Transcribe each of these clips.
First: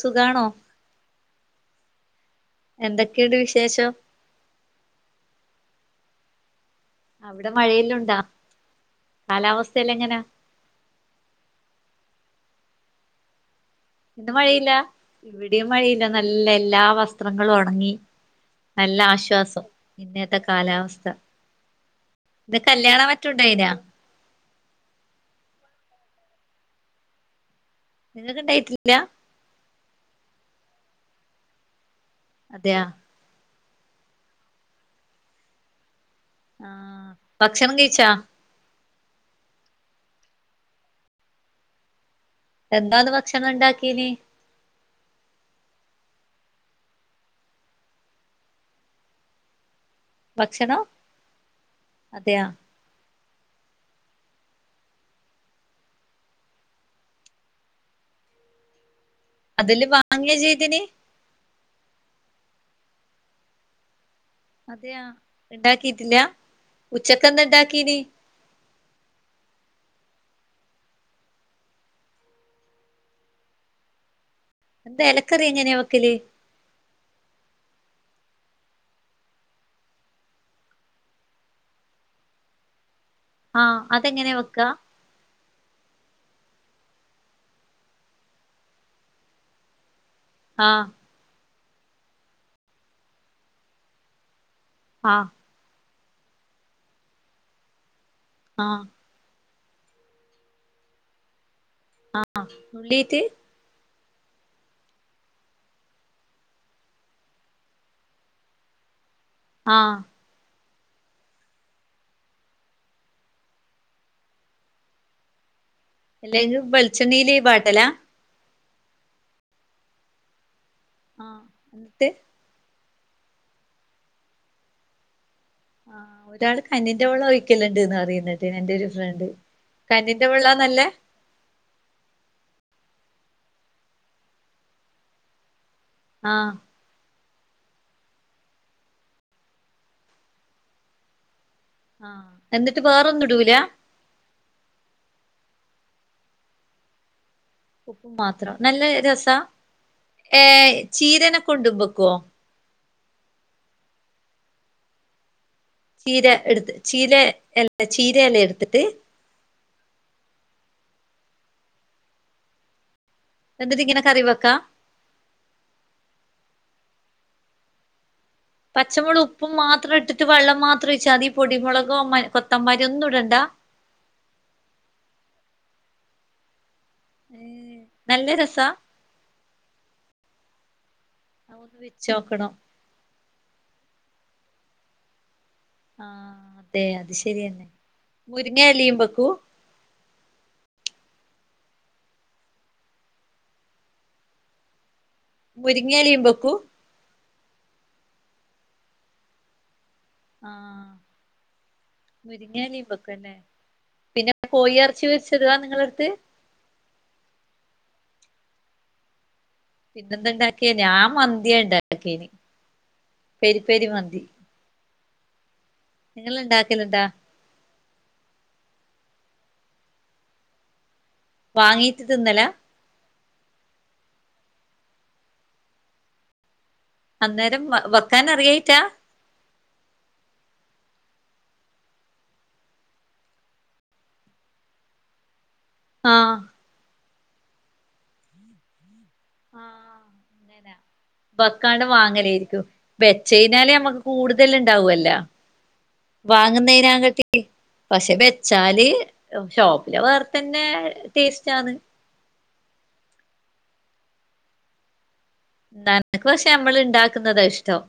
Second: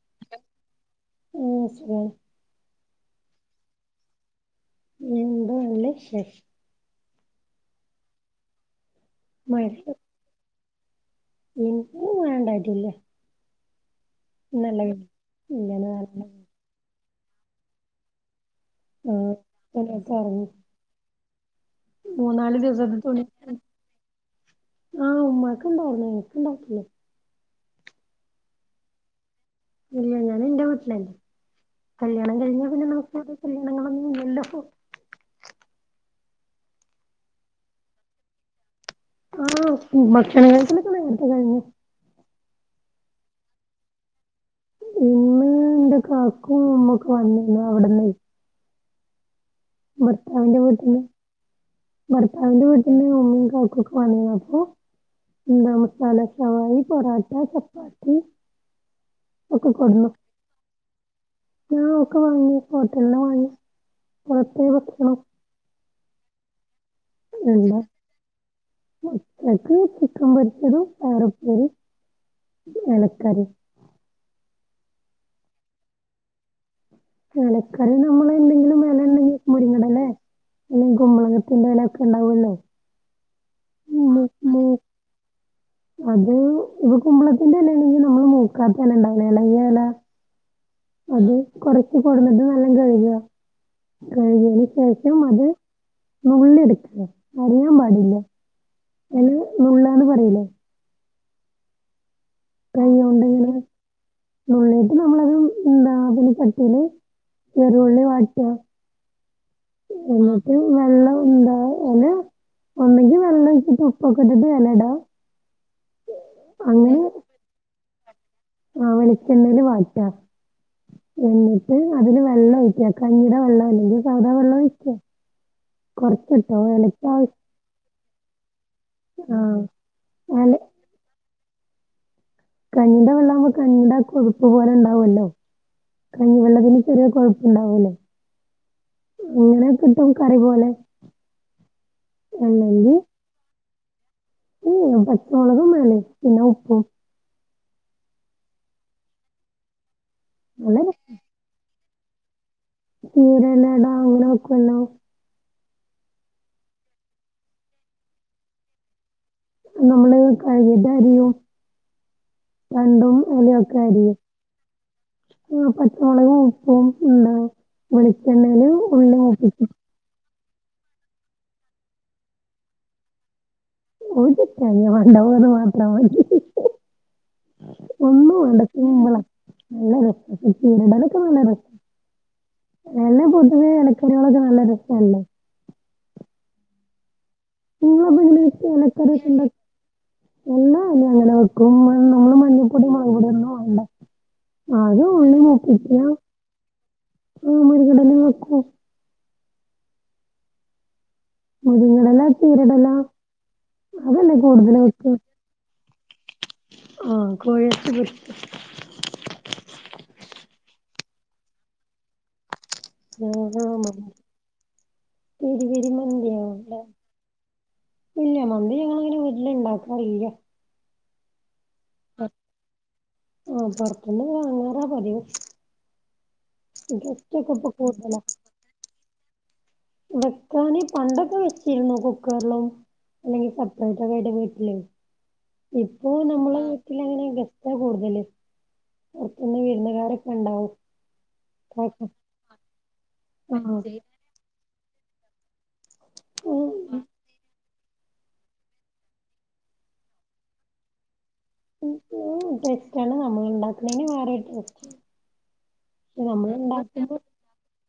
സുഖാണോ? ഉം സുഖ. എന്തൊക്കെണ്ട് വിശേഷം? ഉം ന്താ നല്ല വിശേഷം അവടെ മഴെല്ലുണ്ടാ കാലാവസ്ഥല്ലാ എങ്ങനാ? ഇന് ക്ക് ഞാണ്ടാക്ക്യെല്ലോ ഇന്ന് മഴയില്ല ഇവടിം മഴയില്ല നല്ല എല്ലാ വസ്ത്രങ്ങളൊണങ്ങി. നല്ലാശ്വാസം ഇല്ലെന്ന് പറഞ്ഞു. ആഹ് ഇന്നത്തെ ഒറങ്ങി കാലാവസ്ഥ മൂന്നാല് ഇന്ന് ദിവസത്തെ കല്ല്യാണ തുണി മറ്റുണ്ടായിനാ? ആഹ് ഉമ്മക്ക്ണ്ടായിര്ന്ന് എനക് ണ്ടായിട്ടില്ല. നിങ്ങക്ക്ണ്ടായിട്ടില്ല. ഇല്ല ഞാന് ന്റെ വീട്ടിലല്ലേ കല്യാണം കഴിഞ്ഞാ അതെയാ പിന്നെ നമക്ക് വടെ കല്യാണങ്ങളൊന്നു ല്ലല്ലോ. ആഹ് ഭക്ഷണം കഴിച്ചാ? ആഹ് ഭക്ഷണ കഴിക്കലൊക്കെ നേർത്തെ കയ്ഞ്. എന്താന്ന് ഭക്ഷണം ണ്ടാക്കീനി? ഇന്ന് ന്റെ കാക്കു ഉമ്മൊക്കെ വന്നിന്നു അവ്ട്ന്നെ ഭർത്താവിന്റെ ഭക്ഷണം വീട്ട്ന്ന് അതെയാ ഭർത്താവിന്റെ വീട്ട്ന്ന് ഉമ്മിം കാക്കൊക്കെ വന്നീനു അപ്പോ എന്താ മസാല ശമായി, പൊറോട്ട, ചപ്പാത്തി ഒക്കെ അതെല്ലാം വാങ്ങ്യാ ചെയ്തിനി? ആഹ് ഒക്കെ വാങ്ങി ഹോട്ടൽന്നാവാങ്ങ്യെ? അതെയാ ഇണ്ടാക്കീട്ടില്ല ഉച്ചക്കെന്താ എന്താ ണ്ടാക്കീനി. ഉച്ചക്ക് ചിക്കൻ പൊരിച്ചതും പയറുപ്പേരിം എലക്കറിം എന്താ എലക്കറി ഇങ്ങനെ വെക്കല്? ഇലക്കറി നമ്മളെന്തെങ്കിലും എലണ്ടെങ്കി മുരിങ്ങടലെ അല്ലെ കുമ്പളങ്ങത്തിന്റെ എലക്കെണ്ടാവൊല്ലോ ആഹ് അതെങ്ങനെ വെക്ക? അത് ഇത് കുമ്പളത്തിൻ്റെലെണെങ്കി നമ്മള് മൂക്കാത്തെലണ്ടാവൂലെ എളയ്യെല ആഹ് അത് കൊർച്ച് കൊട്ന്നത് നല്ലാം കഴ്ക കഴ്കെയ്ന് ശേഷം ആഹ് അത് നുള്ളിട്ക്ക അരിയാൻ പാടില്ല. ആഹ് എല നുള്ളന്ന് പറിലേ ആഹ് നുള്ളീറ്റ് നുള്ളിട്ട് നമ്മളത് എന്താ പിന്നെ ചട്ടില് ചരുള്ളി വാട്ട ആഹ് [unintelligible] ഒരു വെള്ളവുണ്ടാ അനെ ഒന്നെങ്കി വെള്ളവൊഴിച്ച് ഉപ്പൊക്കെട്ടിട്ട് [unintelligible] എല്ലെത് വെളിച്ചെണ്ണേല് വാട്ടലാ ആഹ് വെളിച്ചെണ്ണേല് വാട്ടാ എന്നിട്ട് അതില് വെള്ളം ഒഴിക്ക കഞ്ഞീടെ വെള്ളം അല്ലെങ്കി സാദാ വെള്ളം ഒഴിച്ചോ കൊറച്ച് ഇട്ടോ വേണോങ്കി ആവശ്യ ക്കല്ണ്ട്ന്ന് അറിയുന്നത് എന്റെ ഒരു ഫ്രണ്ട് ആ കഞ്ഞിന്റെ എല വെള്ളന്നല്ലേ കഞ്ഞിന്റെ വെള്ളംആകുമ്പോ കഞ്ഞിയുടെ കൊഴുപ്പ് പോലെ ഉണ്ടാവുമല്ലോ ആഹ് കഞ്ഞിവെള്ളത്തിന് ചെറിയ കൊഴുപ്പുണ്ടാവുല്ലേ ഇങ്ങനെ കിട്ടും കറി പോലെ ആഹ് എന്നിട്ട് വേറൊന്നും ഇടൂല ഏഹ് പച്ചമുളകും [unintelligible] പിന്നെ ഉപ്പും ഉപ്പും മാത്രം നല്ല രസ ഏഹ് നല്ല ചീരനെ കൊണ്ടും വെക്കോ? ഈ ഒരെലേട അങ്ങനെ വെക്കുവല്ലോ ചീര എടുത്ത് ചീര എല ചീര എല എടുത്തിട്ട് നമ്മള് കയികധരിയൊ രണ്ടും ഉളിയൊക്കെ എന്നിട്ട് ഇങ്ങനെ അരിയ കറി വെക്കാ ആഹ് പച്ചമുളകും ഉപ്പും ഉണ്ടാവും വെളിച്ചെണ്ണേല് ഉള്ളി മൂപ്പിക്ക ഇട്ട വെള്ളം മാത്രം ഒഴിച്ചാൽ മതി പൊടി മുളകോ കൊത്തന്മാരി ഒന്നും ഇടണ്ട [unintelligible] മാത്രം മതി ഏഹ് ഫുള്ളും നല്ല ഉണ്ട് രസാ കുമ്പളം നല്ലത അതൊന്ന് [unintelligible] വെച്ചോക്കണം എല പൊതുവെ എലക്കറികളൊക്കെ നല്ല രസവല്ലേ ആഹ് അതെ അത് ശരിയാണ് നിങ്ങളപ്പ എങ്ങനെ എലക്കറികളൊക്കെ ഇണ്ടാ എല്ലാ എലയും അങ്ങനെ വെക്കും നമ്മള് മഞ്ഞപ്പൊടി മൊളക്പൊടി ഒന്നും ഇടെണ്ട അത് ഉള്ളി മൂപ്പിച്ച് മുരിങ്ങയിലയും വെക്കൂ മുരിങ്ങെടെലെയും വെക്കും ആഹ് മുരിങ്ങെടെല ചീരെടെല മുരിങ്ങയിലയും വെക്കുംല്ലേ പിന്നെ പോയി ഇറച്ചി വെച്ചരുവാ നിങ്ങളടുത്ത് ആഹ് കോഴി ഇറച്ചി പൊരിച്ച് പിന്നെന്തുണ്ടാക്കിയ ഞാൻ മന്തിയ ഉണ്ടാക്കിയന് ആഹ് [unintelligible] നിങ്ങള് ഇണ്ടാക്കലുണ്ടാ ഇല്ല മന്തി ഞങ്ങള് അങ്ങനെ വീട്ടിലുണ്ടാക്കാറില്ല വാങ്ങീട്ട് തിന്നല ആഹ് പുറത്തുന്ന് വാങ്ങാറാ പതിവ് [unintelligible] ഇപ്പൊ കൂടുതലാ വേവിച്ചാ വെക്കാന് പണ്ടൊക്കെ വെച്ചിരുന്നു കുക്കറിലും അല്ലെങ്കിൽ സെപ്പറേറ്റ് വടെ വീട്ടിലേ ഇപ്പൊ ആഹ് നമ്മളെ വീട്ടില് അങ്ങനെ ഗസ്റ്റ കൂടുതല് പൊറത്ത്ന്ന് ആഹ് അങ്ങന വിരുന്നുകാരൊക്കെണ്ടാവും ബക്കാണ്ട് വാങ്ങലായിരിക്കും വെച്ചതിനാലെ നമുക്ക് ആഹ് കൂടു തല് ഉണ്ടാവുവല്ലോ ആഹ് വാങ്ങുന്നതിനകാട്ടി പക്ഷെ വെച്ചാല് ഷോപ്പിലെ വേറെത്തന്നെ ടേസ്റ്റ് ആണ്. ഉം ടേസ്റ്റ് ആണ് നമ്മൾ ഉണ്ടാക്കുന്നതിന് വേറെ ഒരു ടേസ്റ്റ് [unintelligible] പക്ഷെ നമ്മൾ ഇണ്ടാക്കുന്നതാ ഇഷ്ടം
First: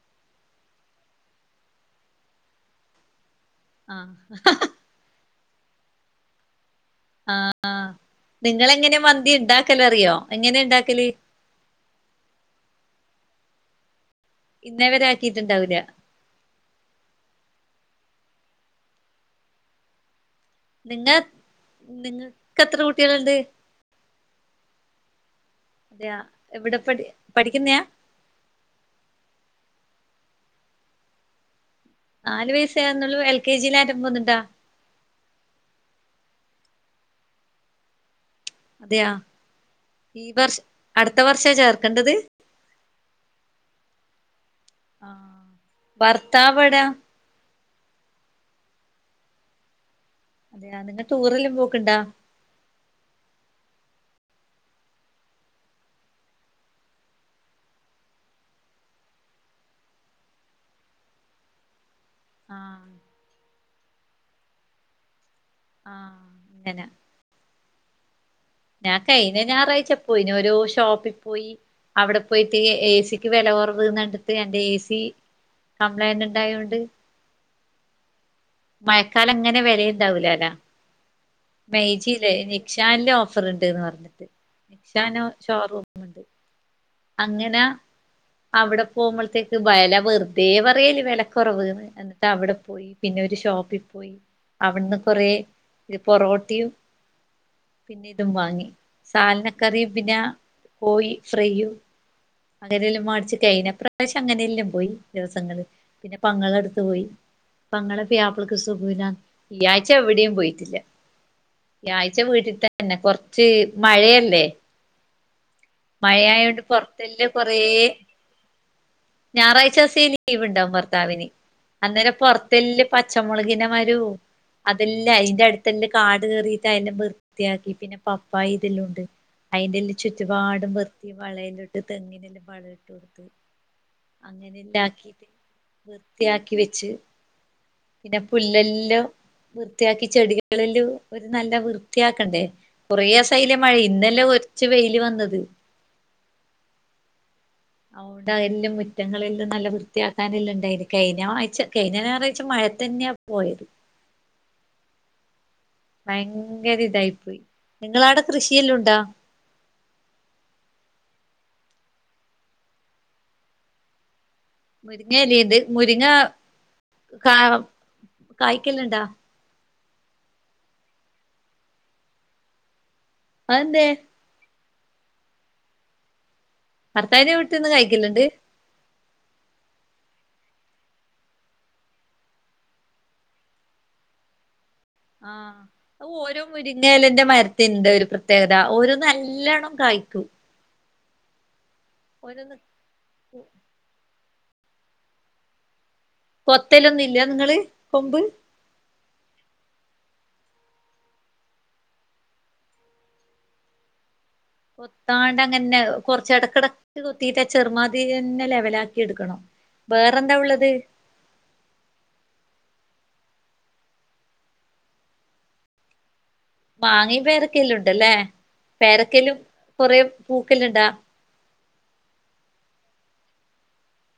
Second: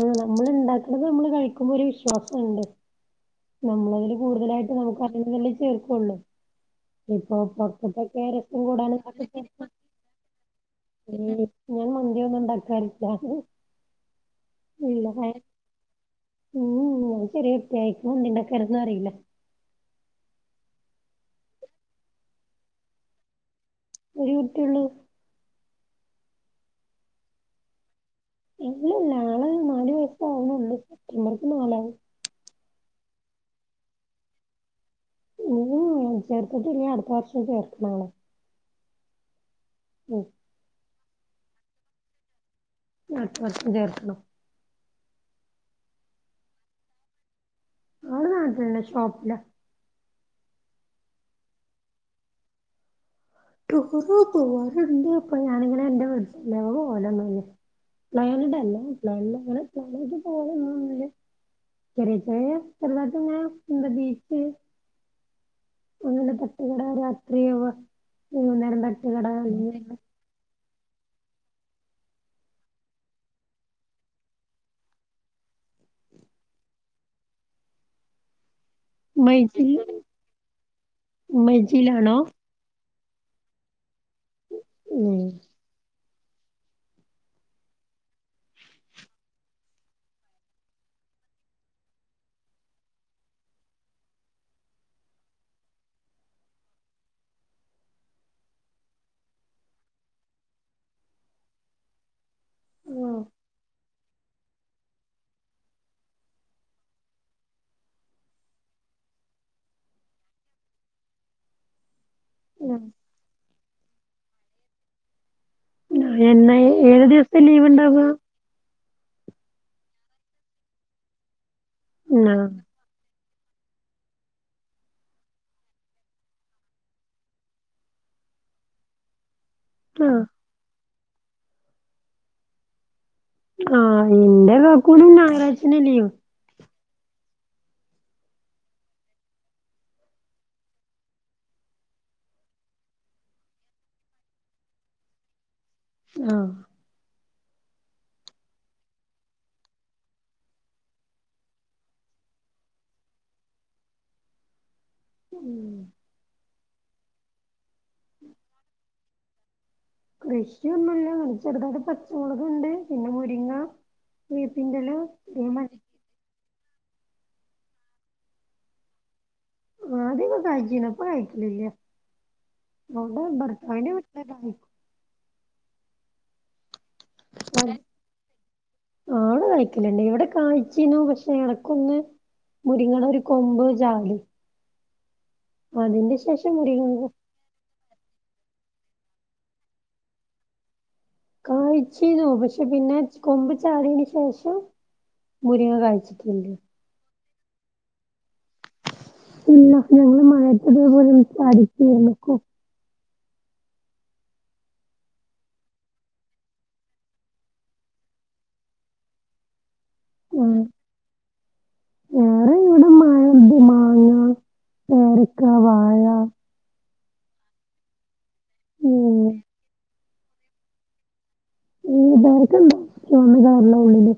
ആഹ് നമ്മൾ ഇണ്ടാക്കണത് നമ്മള് കഴിക്കുമ്പോ ഒരു വിശ്വാസം ഉണ്ട് ആഹ് നമ്മളതില് കൂടുതലായിട്ട് നമുക്ക് അറിയുന്നതല്ലേ ചേർക്കുള്ളൂ ആഹ് ആഹ് നിങ്ങൾ എങ്ങനെ മന്തി ഉണ്ടാക്കലറിയോ എങ്ങനെ ഉണ്ടാക്കല് ഞാൻ മന്തി ഒന്നും ഉണ്ടാക്കാറില്ല ഇന്നേവരെ ആക്കിയിട്ടുണ്ടാവില്ല ഉം ചെറിയ കേക്കുണ്ടാക്കാനൊന്നും അറിയില്ല പിന്നെ നിങ്ങക്ക് എത്ര കുട്ടികളുണ്ട് ഒരൂട്ട്യോള്ളൂ ഞാൻ എവിടെ പഠി പഠിക്കുന്നയാ ഇല്ലല്ലാള് [unintelligible] അവർക്ക് നാലായി നാല് വയസേ ആകുന്നുള്ളൂ എൽ കെ ജിൽ അൻ പോകുന്നുണ്ടോ? ഉം ചേർത്തിട്ടില്ല അടുത്ത വർഷം ചേർക്കണം തെയോ ഉം ഈ വർഷ അടുത്ത വർഷ ചേർക്കേണ്ടത് അട്ത വർഷം ചേർക്കണം ആഹ് ഭർത്താവ് എവിട അവിടെ നാട്ടിലന്നെ ഷോപ്പില അതേ നിങ്ങ ടൂറെല്ലാം പോക്കണ്ടാ ടൂർ പോവാറുണ്ട് ഇപ്പോ ഞാനങ്ങനെ [inaudible] [unintelligible] ചെറിയ ചെറിയ ആഹ് ചെറുതാട്ടങ്ങനെ [unintelligible] അങ്ങനെ [unintelligible] വൈകുന്നേരം ഞാൻ തട്ടുകട കഴിഞ്ഞ അല്ലെങ്കിൽ ഞായറാഴ്ച പോയി, ഓരോ ഷോപ്പിൽ പോയി അവിടെ പോയിട്ട് എ സി ക്ക് വില കുറവൂന്ന്ണ്ടിട്ട് എന്റെ എ സി കംപ്ലൈൻ്റ് ണ്ടായോണ്ട് മഴക്കാലം ങ്ങനെ മൈജിൽ വരേണ്ടാവ് ല ല്ലോ മൈജിയിലാണോ മൈജിയില്ലേ നിക്ഷാൻൽ ഓഫർ ണ്ട്ന്ന് പറഞ്ഞിട്ട് ഉം നിക്ഷാനോ ഷോറൂം അങ്ങനെ അവിടെ പോകുമ്പൾത്തേക്ക് വില വെറുതെ പറയുക വിലക്കുറവേന്ന് എന്നിട്ടവിടെ പോ പിന്നെ ഒരു ഷോപ്പിൽ പോയി അവിടുന്ന് കൊറേ പൊറോട്ടയും പിന്നെ ഇതും വാങ്ങി സാലനക്കറിയും പിന്നെ കോഴി ഫ്രൈയും അങ്ങനല്ലാം മാടിച്ച് കഴിഞ്ഞ പ്രാവശ്യം അങ്ങനെയെല്ലാം പോയി ദിവസങ്ങള് പിന്നെ പങ്ങളടുത്ത് പോയി പങ്ങളെ പുയാപ്ളക്ക് സുഖോല്ല ഈ ആഴ്ച എവിടെയും പോയിട്ടില്ല. ഈയാഴ്ച ആഹ് വീട്ടിത്തന്നെ കൊറച്ച് മഴയല്ലേ എന്നാ മഴയായോണ്ട് ഏഴ് പൊറത്തെല്ലാം ദിവസത്തെ ലീവ് ണ്ടാവാ ഞായറാഴ്ചസം ഈ ലീവ് ണ്ടാഉം ഭർത്താവിന് അന്നേരം ആഹ് പുറത്തെല്ല് പച്ചമുളകിൻ്റെ മരവും അതെല്ലാം അയ്ന്റെടുത്തെല്ലാ കാട് കേറീട്ട് അയിൻ്റ വ്ർ ത്തിയാക്കി പിന്നെ പപ്പായ ഇതെല്ലുണ്ട് അയ്ന്റെല്ലാം ആഹ് ചുറ്റുപാടും വൃത്തി വളവും ഇട്ട് തെങ്ങിനെല്ലാം വളവും ഇട്ട് കൊടുത്ത് ആഹ് എന്റെ ആകെക്കൂടി ഞായറാഴ്ച ലീ്വ് ത്യായാക്കി വെച്ച് പിന്നെ പുല്ലെല്ലോ വൃത്തിയാക്കി ചെടികളിലെല്ലു ഒരു നല്ല വൃത്തിയാക്കണ്ടേ കുറേസയില്ലേ മഴ, ഇന്നല്ലേ കുറച്ച് വെയില് വന്നത് ആഹ് ആഹ് ഉണ്ട് അഎല്ലു മുറ്റങ്ങളെല്ലാം നല്ല വൃത്തിയാക്കാനെല്ലാം ഉണ്ടായിന് കഴിഞ്ഞാഴ്ച കഴിഞ്ഞ ഞായറാഴ്ച്ച മഴ തന്നെയാ പോയ ഉം ഭയങ്കര ഇതായി പോയി നിങ്ങളടെ കൃഷിയെല്ലാം ഉണ്ടോ കൃഷിയൊന്നുല്ല പിന്നെ ചെറുതായിട്ട് പച്ചമുളകുണ്ട് പിന്നെ മുരിങ്ങ വേപ്പിന്റെല മുരിങ്ങഎല ഇണ്ട് മുരിങ്ങ കാ കായ്ക്കു ന്നുണ്ടാ ആദ്യം ഒക്കെ കായ്ച്ചീന്ന് ഇപ്പം കായ്ക്കലുല്ല അവിടെ അതെന്തേ ഭർത്താവിന്റെ വീട്ടിലെ കായി ഭർത്താവിന്റെ വീട്ടീന്ന് കായിക്കുന്നുണ്ട് ആടെ കഴിക്കലുണ്ട് ഇവിടെ കായ്ചിനു പക്ഷെ എടക്കൊന്ന് മുരിങ്ങേടെ ഒരു കൊമ്പ് ജാടി ആഹ് ഓരോ ശേഷം മുരിങ്ങ മുരിങ്ങേലെന്റെ മര് തിന്റെ ഒരു പ്രത്യേകത ഒരു നല്ലവണ്ണം കായ്ക്കും കായ്യ്ച്ചിനു ഓരോന്ന് പക്ഷെ പിന്നെ കൊമ്പ് ചാടിയെന് ശേഷം മുരിങ്ങ കായ്ച്ചി കൊത്തലൊന്നും ഇല്യ നിങ്ങള് കൊമ്പ് ഇല്ല ഞങ്ങള് മയത്തിതുപോലെ സാധിക്കുകയില്ല കൊ കൊത്താണ്ട് അങ്ങനെ കൊർച്ച് എടക്ക്ടക്ക് കൊത്തിറ്റ് ചെറുമാതിരി ന്നെ ലെവലാക്കിട്ക്കണം ബേറെന്താ ആഹ് ഉള്ളത് അൺണ്ടിമാങ്ങാ പേരക്ക വാഴ മാങ്ങയും പേരക്കെല്ലേണ്ട്ല്ലേ ഉം പേരക്കേലും കൊറേ പൂക്കല്ണ്ടാ ഉം പേരക്കണ്ട എന്ത് കളർലാ ഉള്ളില്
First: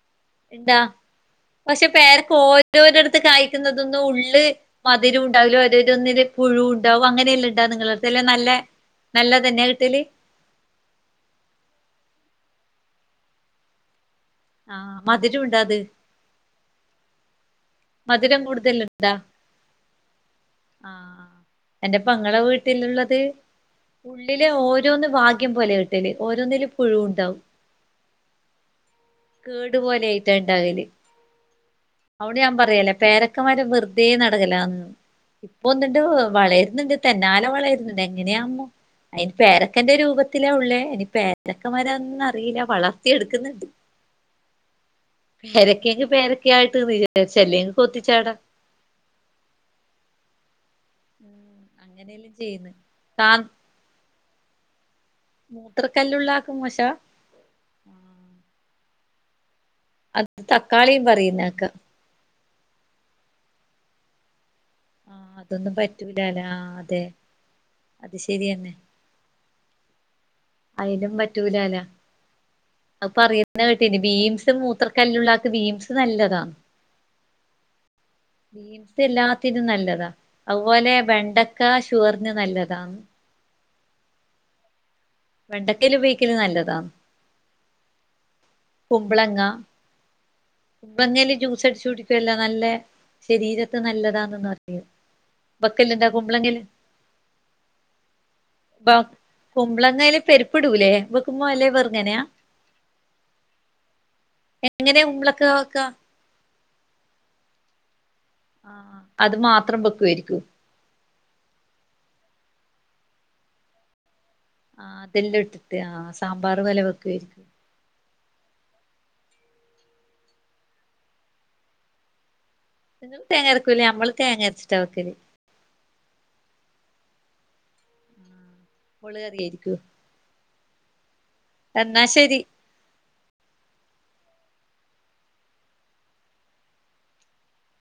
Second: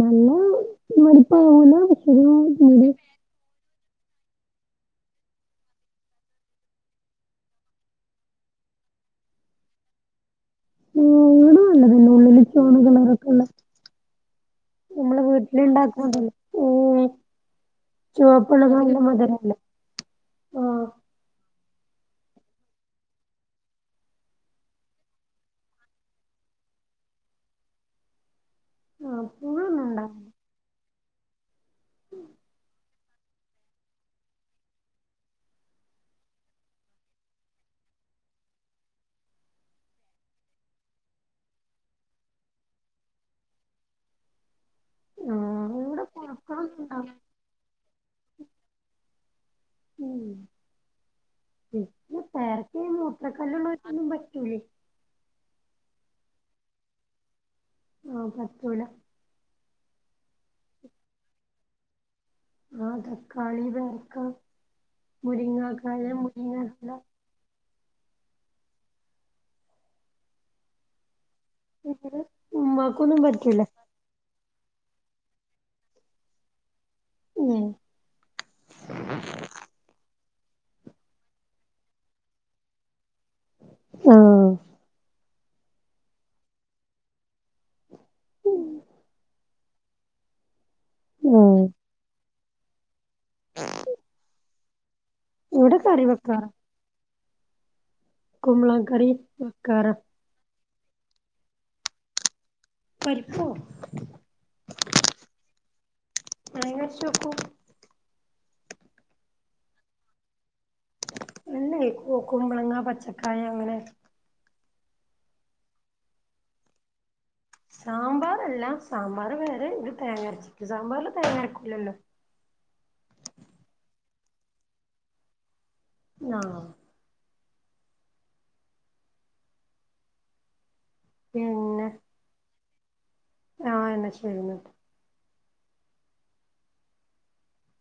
നല്ല എന്താ വെളുപ്പാവൂല പക്ഷെ ഒരു പേരക്ക ഒരു ഓരോരോട്ത്ത് കായിക്കുന്നതൊന്നും ഉള്ള് മധുരുണ്ടാവില്ല ഓരോരോന്നിലും പുഴു ണ്ടാവും അങ്ങനെല്ലാണ്ടാ നിങ്ങളട്ത്ത് അല്ലെ നല്ലെ നല്ലതന്നെ കിട്ടല് മൂട് നല്ലതന്നെ [unintelligible] ആഹ് മത്ൽ ലെണ്ടാക്കോണ്ടയ് മദരം ചുവപ്പുള്ളത് നല്ല കൂടുതല്ണ്ടാ മധുരല്ലേ ആഹ് ആഹ് എന്റെ പെങ്ങളെ വീട്ടില്ള്ളത് ഉള്ളിലെ ഓരോന്ന് ഭാഗ്യം പോലെ ക് ട്ടല് ഓരോന്നിലും പുഴുണ്ടാവും ആഹ് പുഴുന്നുണ്ടാവും കേട്പോലെയ്റ്റാ ണ്ടാവല് ഞാപറയല്ലേ പേരക്കമരം വെറ്തെ നടകലാന്ന് ഇപ്പൊ ഒന്ന്ണ്ട് വളര്ന്ന്ണ്ട് തെന്നാല വളര്ന്ന്ണ്ട് എങ്ങനെയാമോ അയ്ന് പേരക്കന്റെ രൂപത്തിലാ ഉള്ളേ എനി പേരക്കമരന്നറീല്ല വളർത്തി എട്ക്ക്ന്ന്ണ്ട് ആഹ് ഇവിടെ പേരക്യങ്ങ്പേരക്യായിട്ട് പുഴുക്കളൊന്നുണ്ടാവും വരുഅല്ലേ തീർച്ചല്ലേ അല്ലങ്കി കൊത്തിച്ചാടാ ഉം ഇപ്പം അങ്ങനെയെല്ലാം ചെയ്യുന്ന് പേരയ്ക്കീ കാ മൂത്രക്കല്ലുള്ളോര് ക്കൊന്നും പറ്റൂലേ മൂത്ര കല്ലുള്ളാൾക്ക് മോശാ ആഹ് പറ്റൂല അത് തക്കാളിം പറയുന്നേക്കാ ആഹ് തക്കാളി പേരക്ക ആഹ് അതൊന്നും മുരിങ്ങാക്കായ പറ്റൂലലാ മുരിങ്ങ ആഹ് ഇല അതെ അത് ശരിയന്നെ അയ്ലും വ റ്റൂലലാ ഇവര് അഅ് ഉമ്മാക്കൊന്നും പറ്റൂല പറയുന്ന കേ പിന്നെ ബീൻസ് മൂത്ര കല്ലുള്ളാക്ക് ബീൻസ് നല്ലതാ ഉം ബീൻസ് എല്ലാത്തിനും നല്ലതാ അഅ്പോലെ വെണ്ടക്ക ഷുഗർന് നല്ലതാ ആഹ് വെണ്ടക്കേല് ബേക്കല് നല്ലതാ കുബ്ലങ്ങ കുബ്ലങ്ങേല് ആഹ് ജ്യൂസട്ച്ച് കുടിക്കുല്ലോ നല്ലെ ശരീരത്ത് നല്ലതാന്നൊന്ന് അറിയു ഇവിടെ കറി ബക്കല്ല്ന്താ വെക്കാറ കുമ്പളങ്ങേല് കുമ്പളങ്ങ കറി ബാക് വെക്കാറ കുമ്പളങ്ങേല് പരിപ്പ്ടൂലേ വെക്ക്മ്പോ അല്ലേ വെറ് തെനെയാ പരിപ്പോ എങ്ങനെ കുബ്ലക്കവെക്കാ തേങ്ങര്ച്ച് വെക്കും ആഹ് അത് മാത്രം വെക്യാരിക്കും ഇല്ലയ് കുമ്പ്ലങ്ങ പച്ചക്കായ അങ്ങനെ ആഹ് തെല്ലാംട്ട്ട്ട്ആഹ് സാമ്പാർ പോലെ വെക്യായിര്ക്കും സാമ്പാറല്ല സാമ്പാർ വേറേ ത് തേങ്ങര ച്ച്ക്ക് സാമ്പാർല് തേങ്ങരക്കൂല്ലല്ലോ ങ്ങൾ തേരക്കൂല്ലേ അമ്മള് തേങ്ങര്ച്ചിട്ടാ വെക്കല് ആഹ് മൊളക് കറിയായിരിക്കും പിന്നെ എന്നാ ശരി ആഹ് എന്നാ ശരി